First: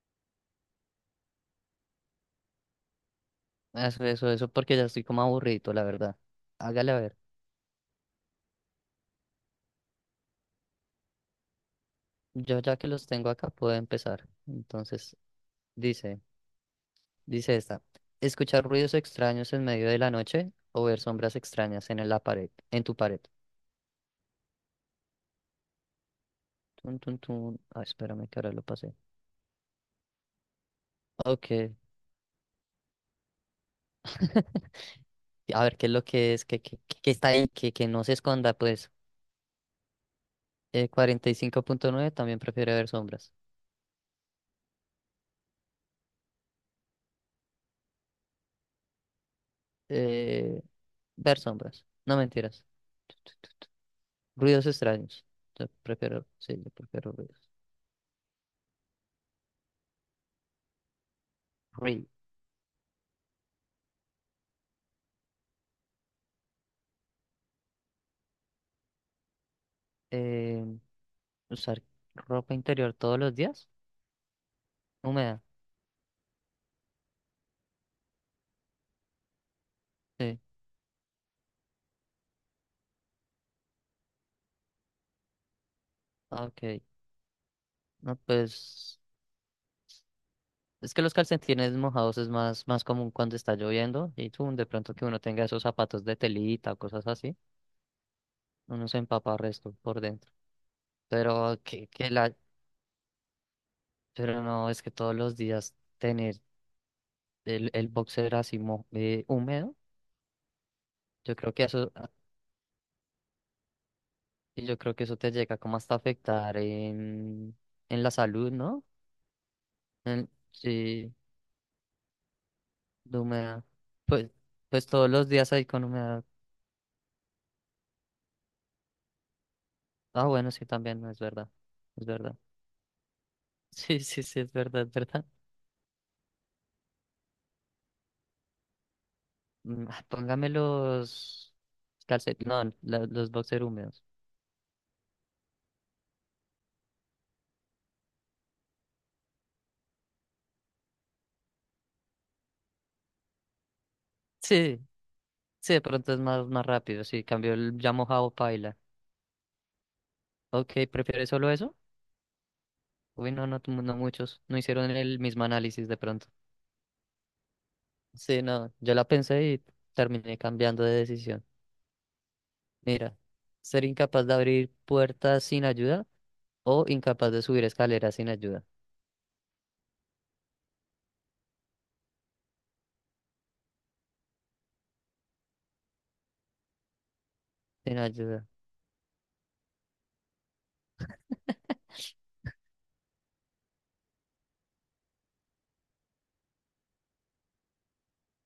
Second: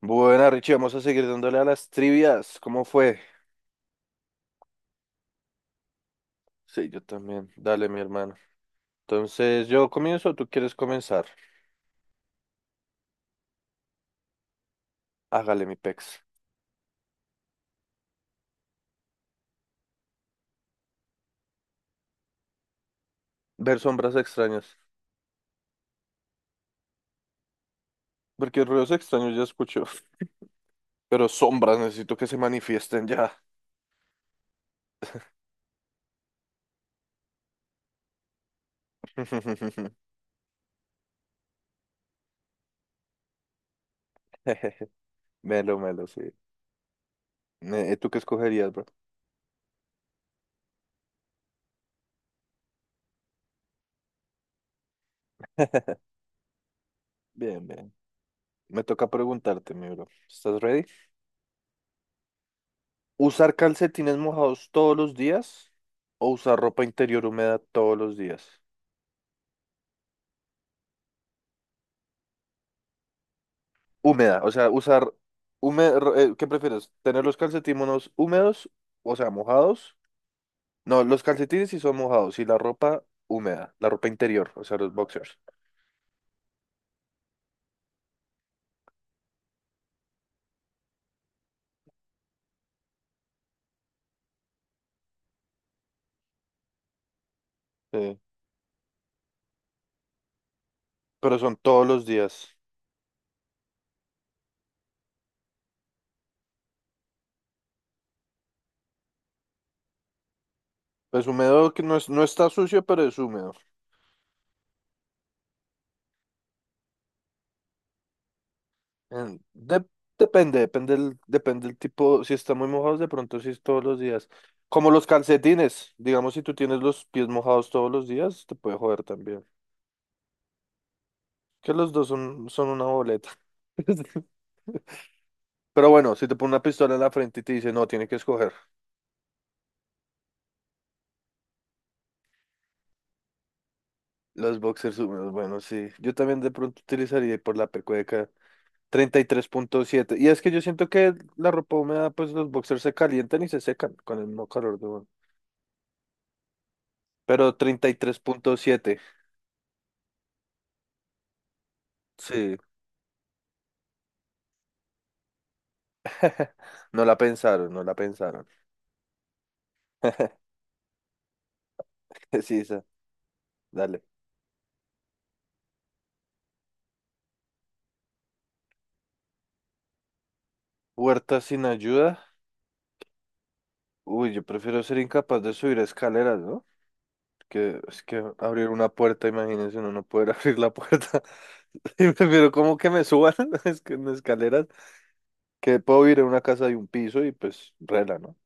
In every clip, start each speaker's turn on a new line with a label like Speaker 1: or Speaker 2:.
Speaker 1: Buena, Richie, vamos a seguir dándole a las trivias. ¿Cómo fue?
Speaker 2: Eso, porque ya estoy como aburrido, la verdad.
Speaker 1: Sí,
Speaker 2: Hágale a
Speaker 1: yo
Speaker 2: ver.
Speaker 1: también. Dale, mi hermano. Entonces, ¿yo comienzo o tú quieres comenzar?
Speaker 2: Yo ya que los tengo acá puedo empezar. Entonces,
Speaker 1: Hágale, mi
Speaker 2: dice,
Speaker 1: pex.
Speaker 2: dice esta. Escuchar ruidos extraños en medio de la noche o ver sombras extrañas en la pared, en tu pared.
Speaker 1: Ver sombras extrañas.
Speaker 2: Tun, tun, tun. Ay, espérame que ahora lo
Speaker 1: Porque ruidos
Speaker 2: pasé.
Speaker 1: extraños ya escucho. Pero
Speaker 2: Ok.
Speaker 1: sombras necesito que se manifiesten ya.
Speaker 2: A ver qué es lo que es, que está ahí, que no se esconda, pues. 45,9% también prefiere ver sombras.
Speaker 1: Melo, melo, sí. ¿Tú qué escogerías, bro?
Speaker 2: Eh, ver sombras. No mentiras. Ruidos extraños. Yo prefiero, sí, yo prefiero ruidos.
Speaker 1: Bien, bien. Me toca preguntarte, mi bro. ¿Estás ready?
Speaker 2: Ruido.
Speaker 1: ¿Usar calcetines mojados todos los días o usar ropa interior húmeda todos los días?
Speaker 2: Eh, usar ropa interior todos los días.
Speaker 1: Húmeda, o sea, usar
Speaker 2: Húmeda.
Speaker 1: ¿qué prefieres? ¿Tener los calcetines húmedos, o sea, mojados?
Speaker 2: Sí.
Speaker 1: No, los calcetines sí son mojados y la ropa húmeda, la ropa interior, o sea, los boxers.
Speaker 2: Ah, ok. No, pues es que los calcetines mojados es más común cuando está lloviendo y tú, de pronto que uno tenga esos zapatos de telita o cosas así,
Speaker 1: Sí,
Speaker 2: uno se empapa resto por dentro.
Speaker 1: pero son
Speaker 2: Pero
Speaker 1: todos
Speaker 2: que,
Speaker 1: los
Speaker 2: que la,
Speaker 1: días.
Speaker 2: pero no, es que todos los días tener el boxer así húmedo,
Speaker 1: Pues
Speaker 2: yo creo que
Speaker 1: húmedo que
Speaker 2: eso
Speaker 1: no es, no está sucio, pero es húmedo.
Speaker 2: y yo creo que eso te llega como hasta afectar en la salud, ¿no?
Speaker 1: En- de-
Speaker 2: En,
Speaker 1: depende,
Speaker 2: sí,
Speaker 1: depende el tipo, si está muy mojado de
Speaker 2: de
Speaker 1: pronto sí es
Speaker 2: humedad.
Speaker 1: todos los días.
Speaker 2: Pues, pues
Speaker 1: Como los
Speaker 2: todos los días ahí con
Speaker 1: calcetines,
Speaker 2: humedad.
Speaker 1: digamos, si tú tienes los pies mojados todos los días, te puede joder también.
Speaker 2: Ah, bueno, sí, también, no es verdad.
Speaker 1: Que los
Speaker 2: Es
Speaker 1: dos
Speaker 2: verdad.
Speaker 1: son, son una boleta.
Speaker 2: Sí, sí, sí, es verdad, es verdad.
Speaker 1: Pero bueno, si te pone una pistola en la frente y te dice, no, tiene que escoger
Speaker 2: Póngame los calcetines, no, los boxer húmedos.
Speaker 1: los boxers húmedos. Bueno, sí, yo también de pronto utilizaría por la pecueca 33,7, y es que yo siento que la ropa húmeda, pues los boxers se calientan y se secan con el mismo calor
Speaker 2: Sí,
Speaker 1: de uno.
Speaker 2: sí, de pronto es más rápido. Sí, cambió
Speaker 1: Pero
Speaker 2: el
Speaker 1: treinta
Speaker 2: ya
Speaker 1: y tres
Speaker 2: mojado
Speaker 1: punto
Speaker 2: paila.
Speaker 1: siete
Speaker 2: Ok, ¿prefieres solo eso?
Speaker 1: sí.
Speaker 2: Uy, no, no, no muchos. No hicieron el mismo análisis de pronto.
Speaker 1: No la pensaron, no la
Speaker 2: Sí,
Speaker 1: pensaron.
Speaker 2: no, yo la pensé y terminé cambiando de decisión.
Speaker 1: Sí, esa,
Speaker 2: Mira, ser
Speaker 1: dale.
Speaker 2: incapaz de abrir puertas sin ayuda o incapaz de subir escaleras sin ayuda.
Speaker 1: Huerta sin ayuda. Uy, yo prefiero ser incapaz de subir escaleras, ¿no? Que
Speaker 2: Sin
Speaker 1: es que
Speaker 2: ayuda.
Speaker 1: abrir una puerta, imagínense, uno no poder abrir la puerta. Pero como que me suban es que en escaleras, que puedo ir a una casa de un piso y pues rela, ¿no?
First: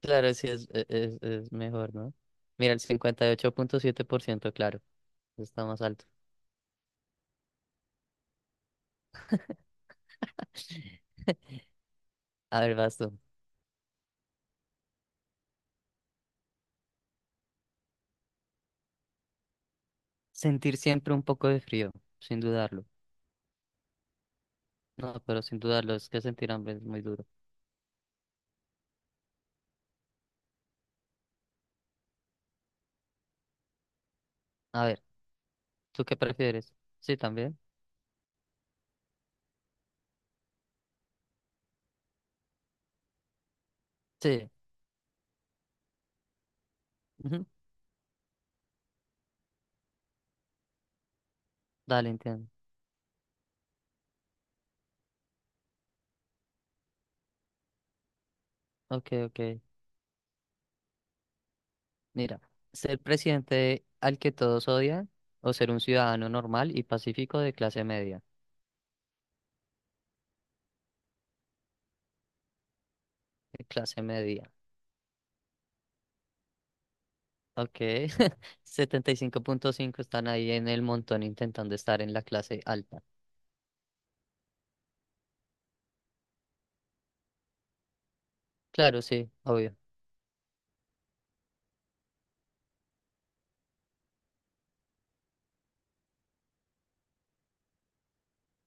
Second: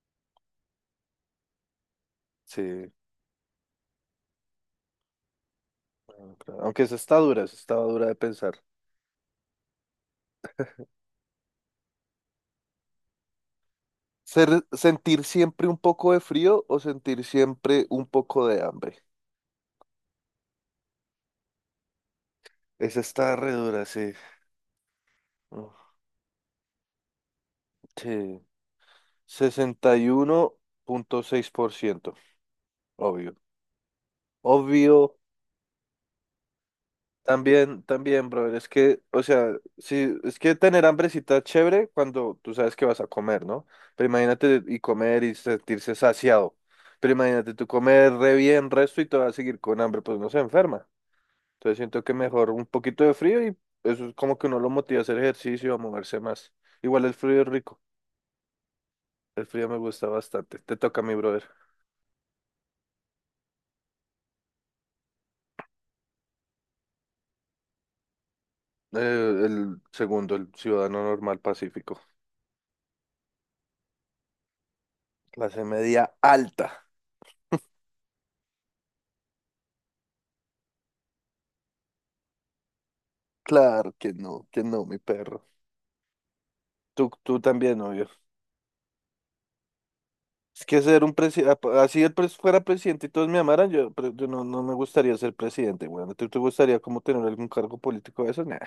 Speaker 2: Claro, sí, es mejor, ¿no? Mira, el
Speaker 1: Sí,
Speaker 2: 58.7%, claro, está más alto.
Speaker 1: bueno, claro. Aunque esa está dura, esa estaba dura de pensar.
Speaker 2: A ver, vas tú.
Speaker 1: Sentir siempre un poco de frío o sentir siempre un poco de hambre.
Speaker 2: Sentir siempre un poco de frío, sin dudarlo.
Speaker 1: Esa está re dura, sí.
Speaker 2: No, pero sin
Speaker 1: Uf,
Speaker 2: dudarlo, es que sentir hambre es muy duro.
Speaker 1: sí, 61,6%, obvio.
Speaker 2: A ver,
Speaker 1: Obvio,
Speaker 2: ¿tú qué prefieres? Sí, también.
Speaker 1: también, también, brother, es que, o sea, sí, es que tener hambrecita es chévere cuando tú sabes que vas a comer, ¿no? Pero
Speaker 2: Sí.
Speaker 1: imagínate y comer y sentirse saciado. Pero
Speaker 2: Ujú.
Speaker 1: imagínate tú comer re bien resto y te vas a seguir con hambre, pues no se enferma. Entonces siento
Speaker 2: Dale,
Speaker 1: que
Speaker 2: entiendo.
Speaker 1: mejor un poquito de frío, y eso es como que uno lo motiva a hacer ejercicio, a moverse más. Igual el frío es rico,
Speaker 2: Ok, ok.
Speaker 1: el frío me gusta bastante. Te toca a mi brother.
Speaker 2: Mira, ser presidente al que todos odian o ser un ciudadano normal y pacífico de clase media.
Speaker 1: Eh, el segundo, el ciudadano normal pacífico.
Speaker 2: De clase media.
Speaker 1: Clase media alta.
Speaker 2: Ok, 75,5 están ahí en el montón intentando estar en la clase alta.
Speaker 1: Claro que no, mi perro. Tú también, obvio.
Speaker 2: Claro, sí, obvio.
Speaker 1: Es que ser un presidente, así fuera presidente y todos me amaran, yo no, no me gustaría ser presidente, weón. ¿Tú te gustaría como tener algún cargo político de esos? Nah.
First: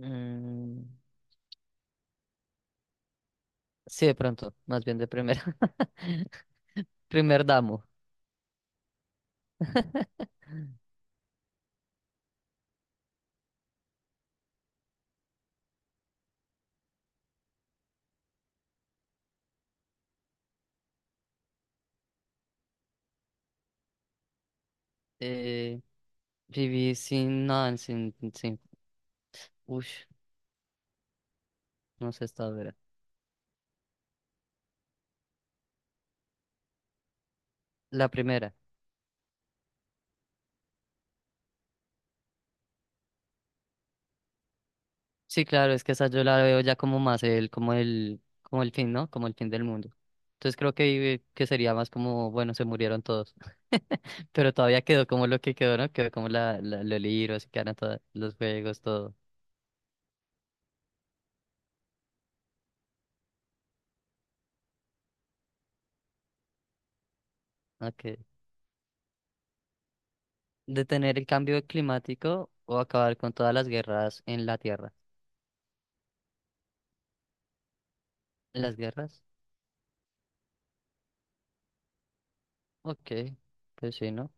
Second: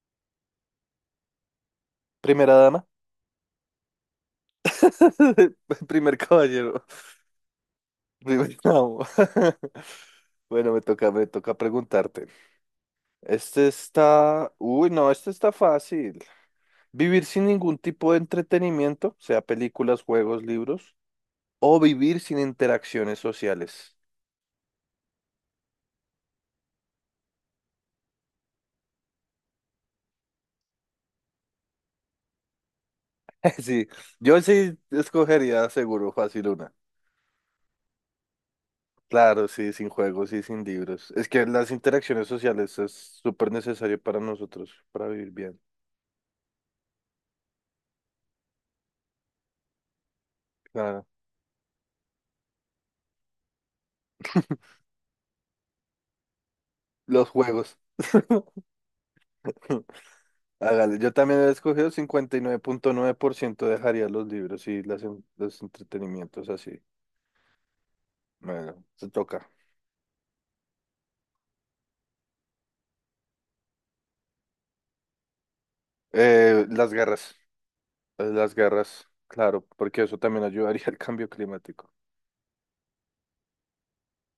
Speaker 2: Mm,
Speaker 1: Primera dama.
Speaker 2: sí, de pronto, más bien de primera.
Speaker 1: Primer caballero.
Speaker 2: Primer damo.
Speaker 1: Primer damo. Bueno, me toca preguntarte. Este está. Uy, no, este está fácil. Vivir sin ningún tipo de entretenimiento, sea películas, juegos, libros, o vivir sin interacciones sociales.
Speaker 2: Eh, viví sin, uff, no sé esta dura.
Speaker 1: Sí, yo sí escogería seguro fácil una.
Speaker 2: La primera.
Speaker 1: Claro, sí, sin juegos y sin libros. Es que las interacciones sociales es súper necesario para nosotros, para vivir
Speaker 2: Sí,
Speaker 1: bien.
Speaker 2: claro, es que esa yo la veo ya como como el fin, ¿no? Como el fin del mundo. Entonces creo
Speaker 1: Claro.
Speaker 2: que sería más como, bueno, se murieron todos. Pero todavía quedó como lo que quedó, ¿no? Quedó como los
Speaker 1: Los
Speaker 2: libros, quedaron
Speaker 1: juegos.
Speaker 2: todos los juegos, todo.
Speaker 1: Hágale. Yo también he escogido 59,9%, dejaría los libros y los entretenimientos así.
Speaker 2: Okay.
Speaker 1: Bueno, se toca.
Speaker 2: Detener el cambio climático o acabar con todas las guerras en la Tierra.
Speaker 1: Las garras. Eh, las
Speaker 2: ¿Las
Speaker 1: garras,
Speaker 2: guerras?
Speaker 1: claro, porque eso también ayudaría al cambio climático.
Speaker 2: Ok, pues sí, ¿no?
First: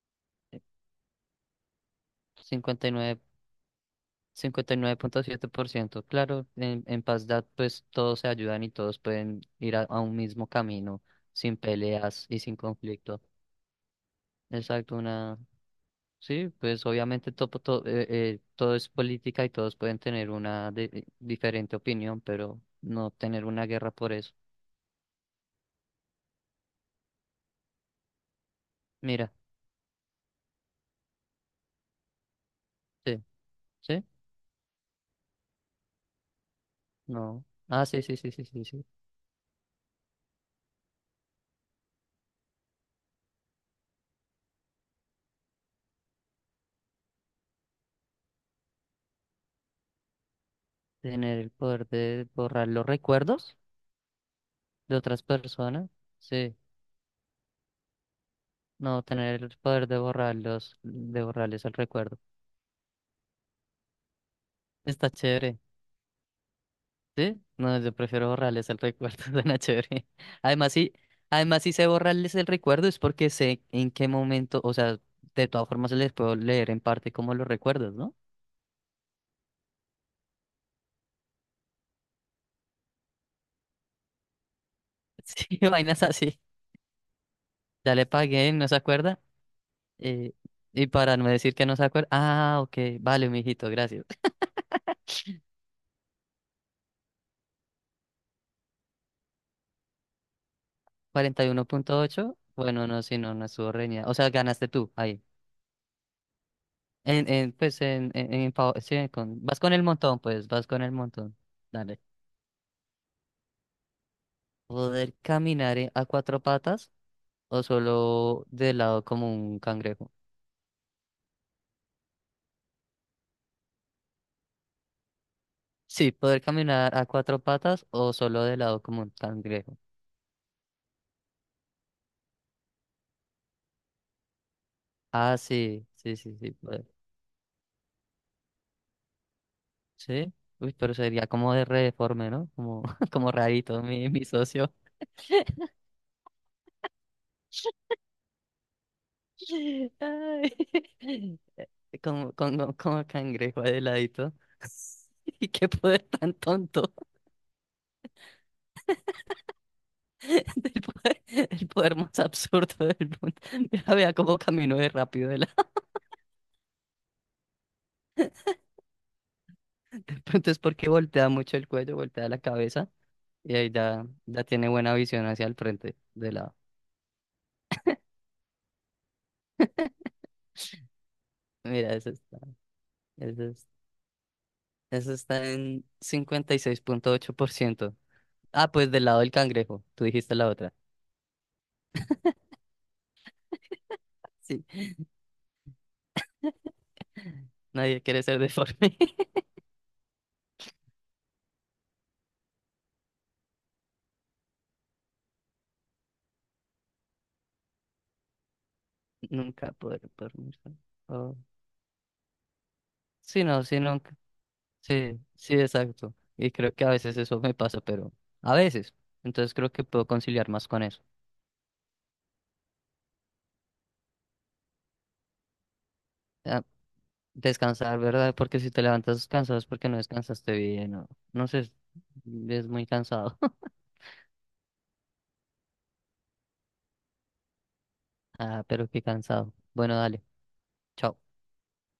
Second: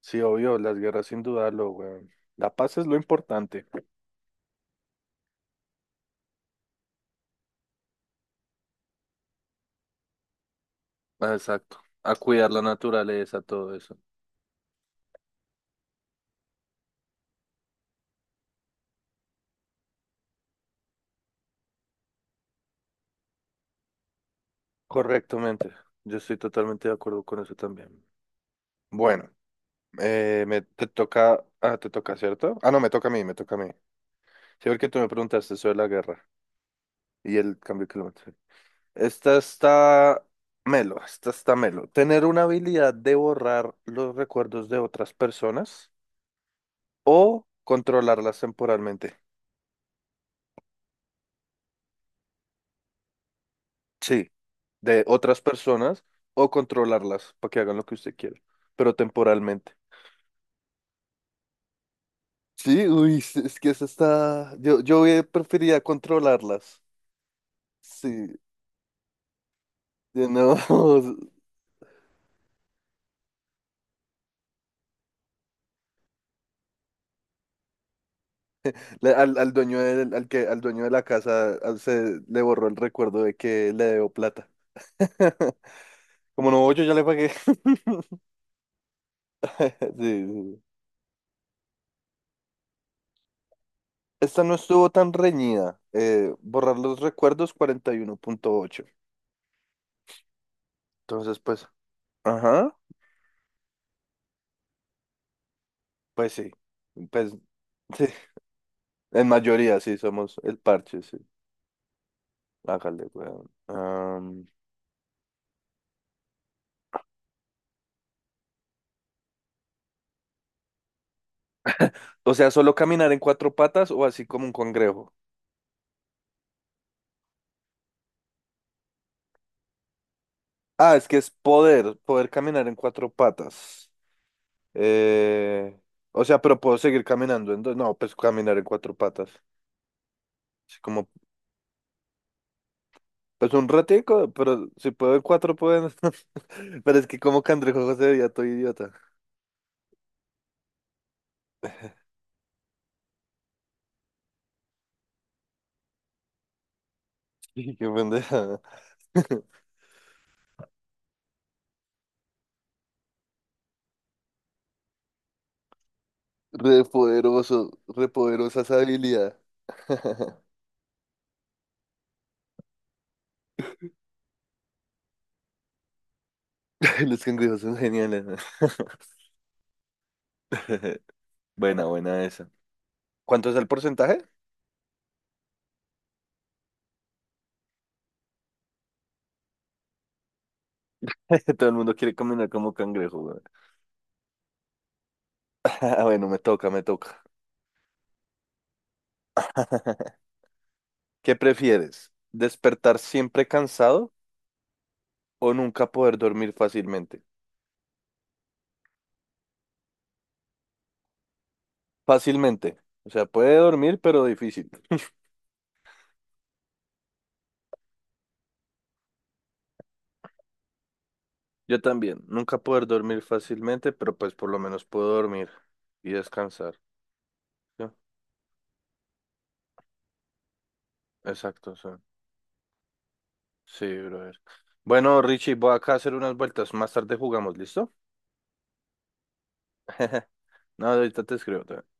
Speaker 1: Sí, obvio,
Speaker 2: Eh,
Speaker 1: las guerras sin dudarlo, weón. La paz es
Speaker 2: cincuenta y
Speaker 1: lo
Speaker 2: nueve
Speaker 1: importante.
Speaker 2: 59,7%. Claro, en Pazdat pues todos se ayudan y todos pueden ir a un mismo camino
Speaker 1: Ah,
Speaker 2: sin
Speaker 1: exacto. A
Speaker 2: peleas y
Speaker 1: cuidar
Speaker 2: sin
Speaker 1: la
Speaker 2: conflicto.
Speaker 1: naturaleza, todo eso.
Speaker 2: Exacto, una... Sí, pues obviamente todo es política y todos pueden tener una diferente opinión, pero no tener una guerra por eso.
Speaker 1: Correctamente. Yo estoy totalmente de acuerdo con eso también. Bueno,
Speaker 2: Mira,
Speaker 1: me te toca, ah, te toca, ¿cierto? Ah, no, me toca a
Speaker 2: sí,
Speaker 1: mí, me toca a mí.
Speaker 2: sí,
Speaker 1: Sí, porque tú me preguntaste sobre la guerra y
Speaker 2: no.
Speaker 1: el
Speaker 2: Ah,
Speaker 1: cambio
Speaker 2: sí, sí, sí,
Speaker 1: climático.
Speaker 2: sí, sí, sí.
Speaker 1: Esta está melo, esta está melo. Tener una habilidad de borrar los recuerdos de otras personas o controlarlas temporalmente.
Speaker 2: Tener el poder de borrar los recuerdos
Speaker 1: Sí,
Speaker 2: de
Speaker 1: de
Speaker 2: otras
Speaker 1: otras
Speaker 2: personas.
Speaker 1: personas o
Speaker 2: Sí.
Speaker 1: controlarlas para que hagan lo que usted quiera, pero
Speaker 2: No, tener el
Speaker 1: temporalmente.
Speaker 2: poder de borrarlos, de borrarles el recuerdo.
Speaker 1: Sí, uy, es que eso está. Yo, yo
Speaker 2: Está
Speaker 1: hubiera-
Speaker 2: chévere,
Speaker 1: preferiría controlarlas.
Speaker 2: ¿sí? No, yo
Speaker 1: Sí,
Speaker 2: prefiero borrarles el recuerdo, suena chévere.
Speaker 1: de no.
Speaker 2: Además, sí, además, si sé borrarles el recuerdo es porque sé en qué momento, o sea, de todas formas les puedo leer en parte como los recuerdos, ¿no?
Speaker 1: Al dueño de la casa se le borró el recuerdo de que le debo plata.
Speaker 2: Sí, vainas así.
Speaker 1: Como no, yo ya le pagué.
Speaker 2: Ya le pagué, no se acuerda.
Speaker 1: Sí,
Speaker 2: Eh,
Speaker 1: sí.
Speaker 2: y para no decir que no se acuerda. Ah, ok, vale, mijito, gracias.
Speaker 1: Esta no estuvo tan reñida. Borrar los recuerdos 41,8. Entonces,
Speaker 2: cuarenta y
Speaker 1: pues,
Speaker 2: uno punto ocho
Speaker 1: ajá,
Speaker 2: Bueno, no, si no, no estuvo reñida. O sea, ganaste tú, ahí.
Speaker 1: pues sí. Pues
Speaker 2: En, pues
Speaker 1: sí,
Speaker 2: en pa- sí,
Speaker 1: en
Speaker 2: con, vas con
Speaker 1: mayoría
Speaker 2: el
Speaker 1: sí
Speaker 2: montón,
Speaker 1: somos
Speaker 2: pues,
Speaker 1: el
Speaker 2: vas con el
Speaker 1: parche, sí.
Speaker 2: montón. Dale.
Speaker 1: Hágale, weón.
Speaker 2: ¿Poder caminar a cuatro patas o solo de lado como un cangrejo?
Speaker 1: O sea, solo caminar en cuatro patas o así como un congrejo.
Speaker 2: Sí, poder caminar a cuatro patas o solo de lado como un cangrejo.
Speaker 1: Ah, es que es poder, poder caminar en cuatro patas.
Speaker 2: Ah,
Speaker 1: Eh,
Speaker 2: sí, sí,
Speaker 1: o
Speaker 2: sí,
Speaker 1: sea,
Speaker 2: sí,
Speaker 1: pero puedo
Speaker 2: poder.
Speaker 1: seguir caminando en dos. No, pues caminar en cuatro patas.
Speaker 2: Sí. Uy,
Speaker 1: Así
Speaker 2: pero
Speaker 1: como,
Speaker 2: sería como de re deforme, ¿no? Como, como
Speaker 1: pues un
Speaker 2: rarito, mi
Speaker 1: ratico, pero
Speaker 2: socio.
Speaker 1: si puedo en cuatro, puedo en- Pero es que como cangrejo José veía todo idiota.
Speaker 2: Ay, como cangrejo de ladito. Y qué poder tan tonto.
Speaker 1: Sí, qué pendeja.
Speaker 2: del poder, el poder más absurdo del mundo. Mira, vea cómo caminó de rápido. De la...
Speaker 1: Re poderoso, re poderosa esa habilidad.
Speaker 2: Entonces, porque voltea mucho el cuello, voltea la cabeza y ahí ya, ya tiene buena visión hacia el frente de la...
Speaker 1: Los cangrejos son geniales, ¿no? Buena,
Speaker 2: Mira,
Speaker 1: buena esa.
Speaker 2: eso
Speaker 1: ¿Cuánto es el
Speaker 2: es-
Speaker 1: porcentaje?
Speaker 2: eso está en 56.8%. Ah, pues del lado del cangrejo. Tú dijiste la otra.
Speaker 1: Que todo el mundo quiere caminar como cangrejo, güey.
Speaker 2: Sí.
Speaker 1: Ah, bueno, me toca, me toca.
Speaker 2: Nadie quiere ser deforme.
Speaker 1: ¿Qué prefieres? ¿Despertar siempre cansado o nunca poder dormir fácilmente?
Speaker 2: Nunca poder dormir. Oh.
Speaker 1: Fácilmente. O sea,
Speaker 2: Sí,
Speaker 1: puede
Speaker 2: no, sí,
Speaker 1: dormir,
Speaker 2: no.
Speaker 1: pero difícil.
Speaker 2: Sí, sí, exacto. Y creo que a veces eso me pasa, pero a veces. Entonces creo que puedo conciliar más con eso.
Speaker 1: Yo también. Nunca poder dormir fácilmente, pero pues por lo menos puedo dormir y
Speaker 2: Ah,
Speaker 1: descansar. ¿No?
Speaker 2: descansar, ¿verdad? Porque si te levantas cansado es porque no descansaste bien, o no sé,
Speaker 1: Exacto, sí.
Speaker 2: es muy cansado.
Speaker 1: Sí, brother. Bueno, Richie, voy acá a hacer unas vueltas. Más tarde jugamos, ¿listo?
Speaker 2: Ah, pero qué cansado. Bueno, dale.
Speaker 1: No,
Speaker 2: Chao.
Speaker 1: ahorita te escribo.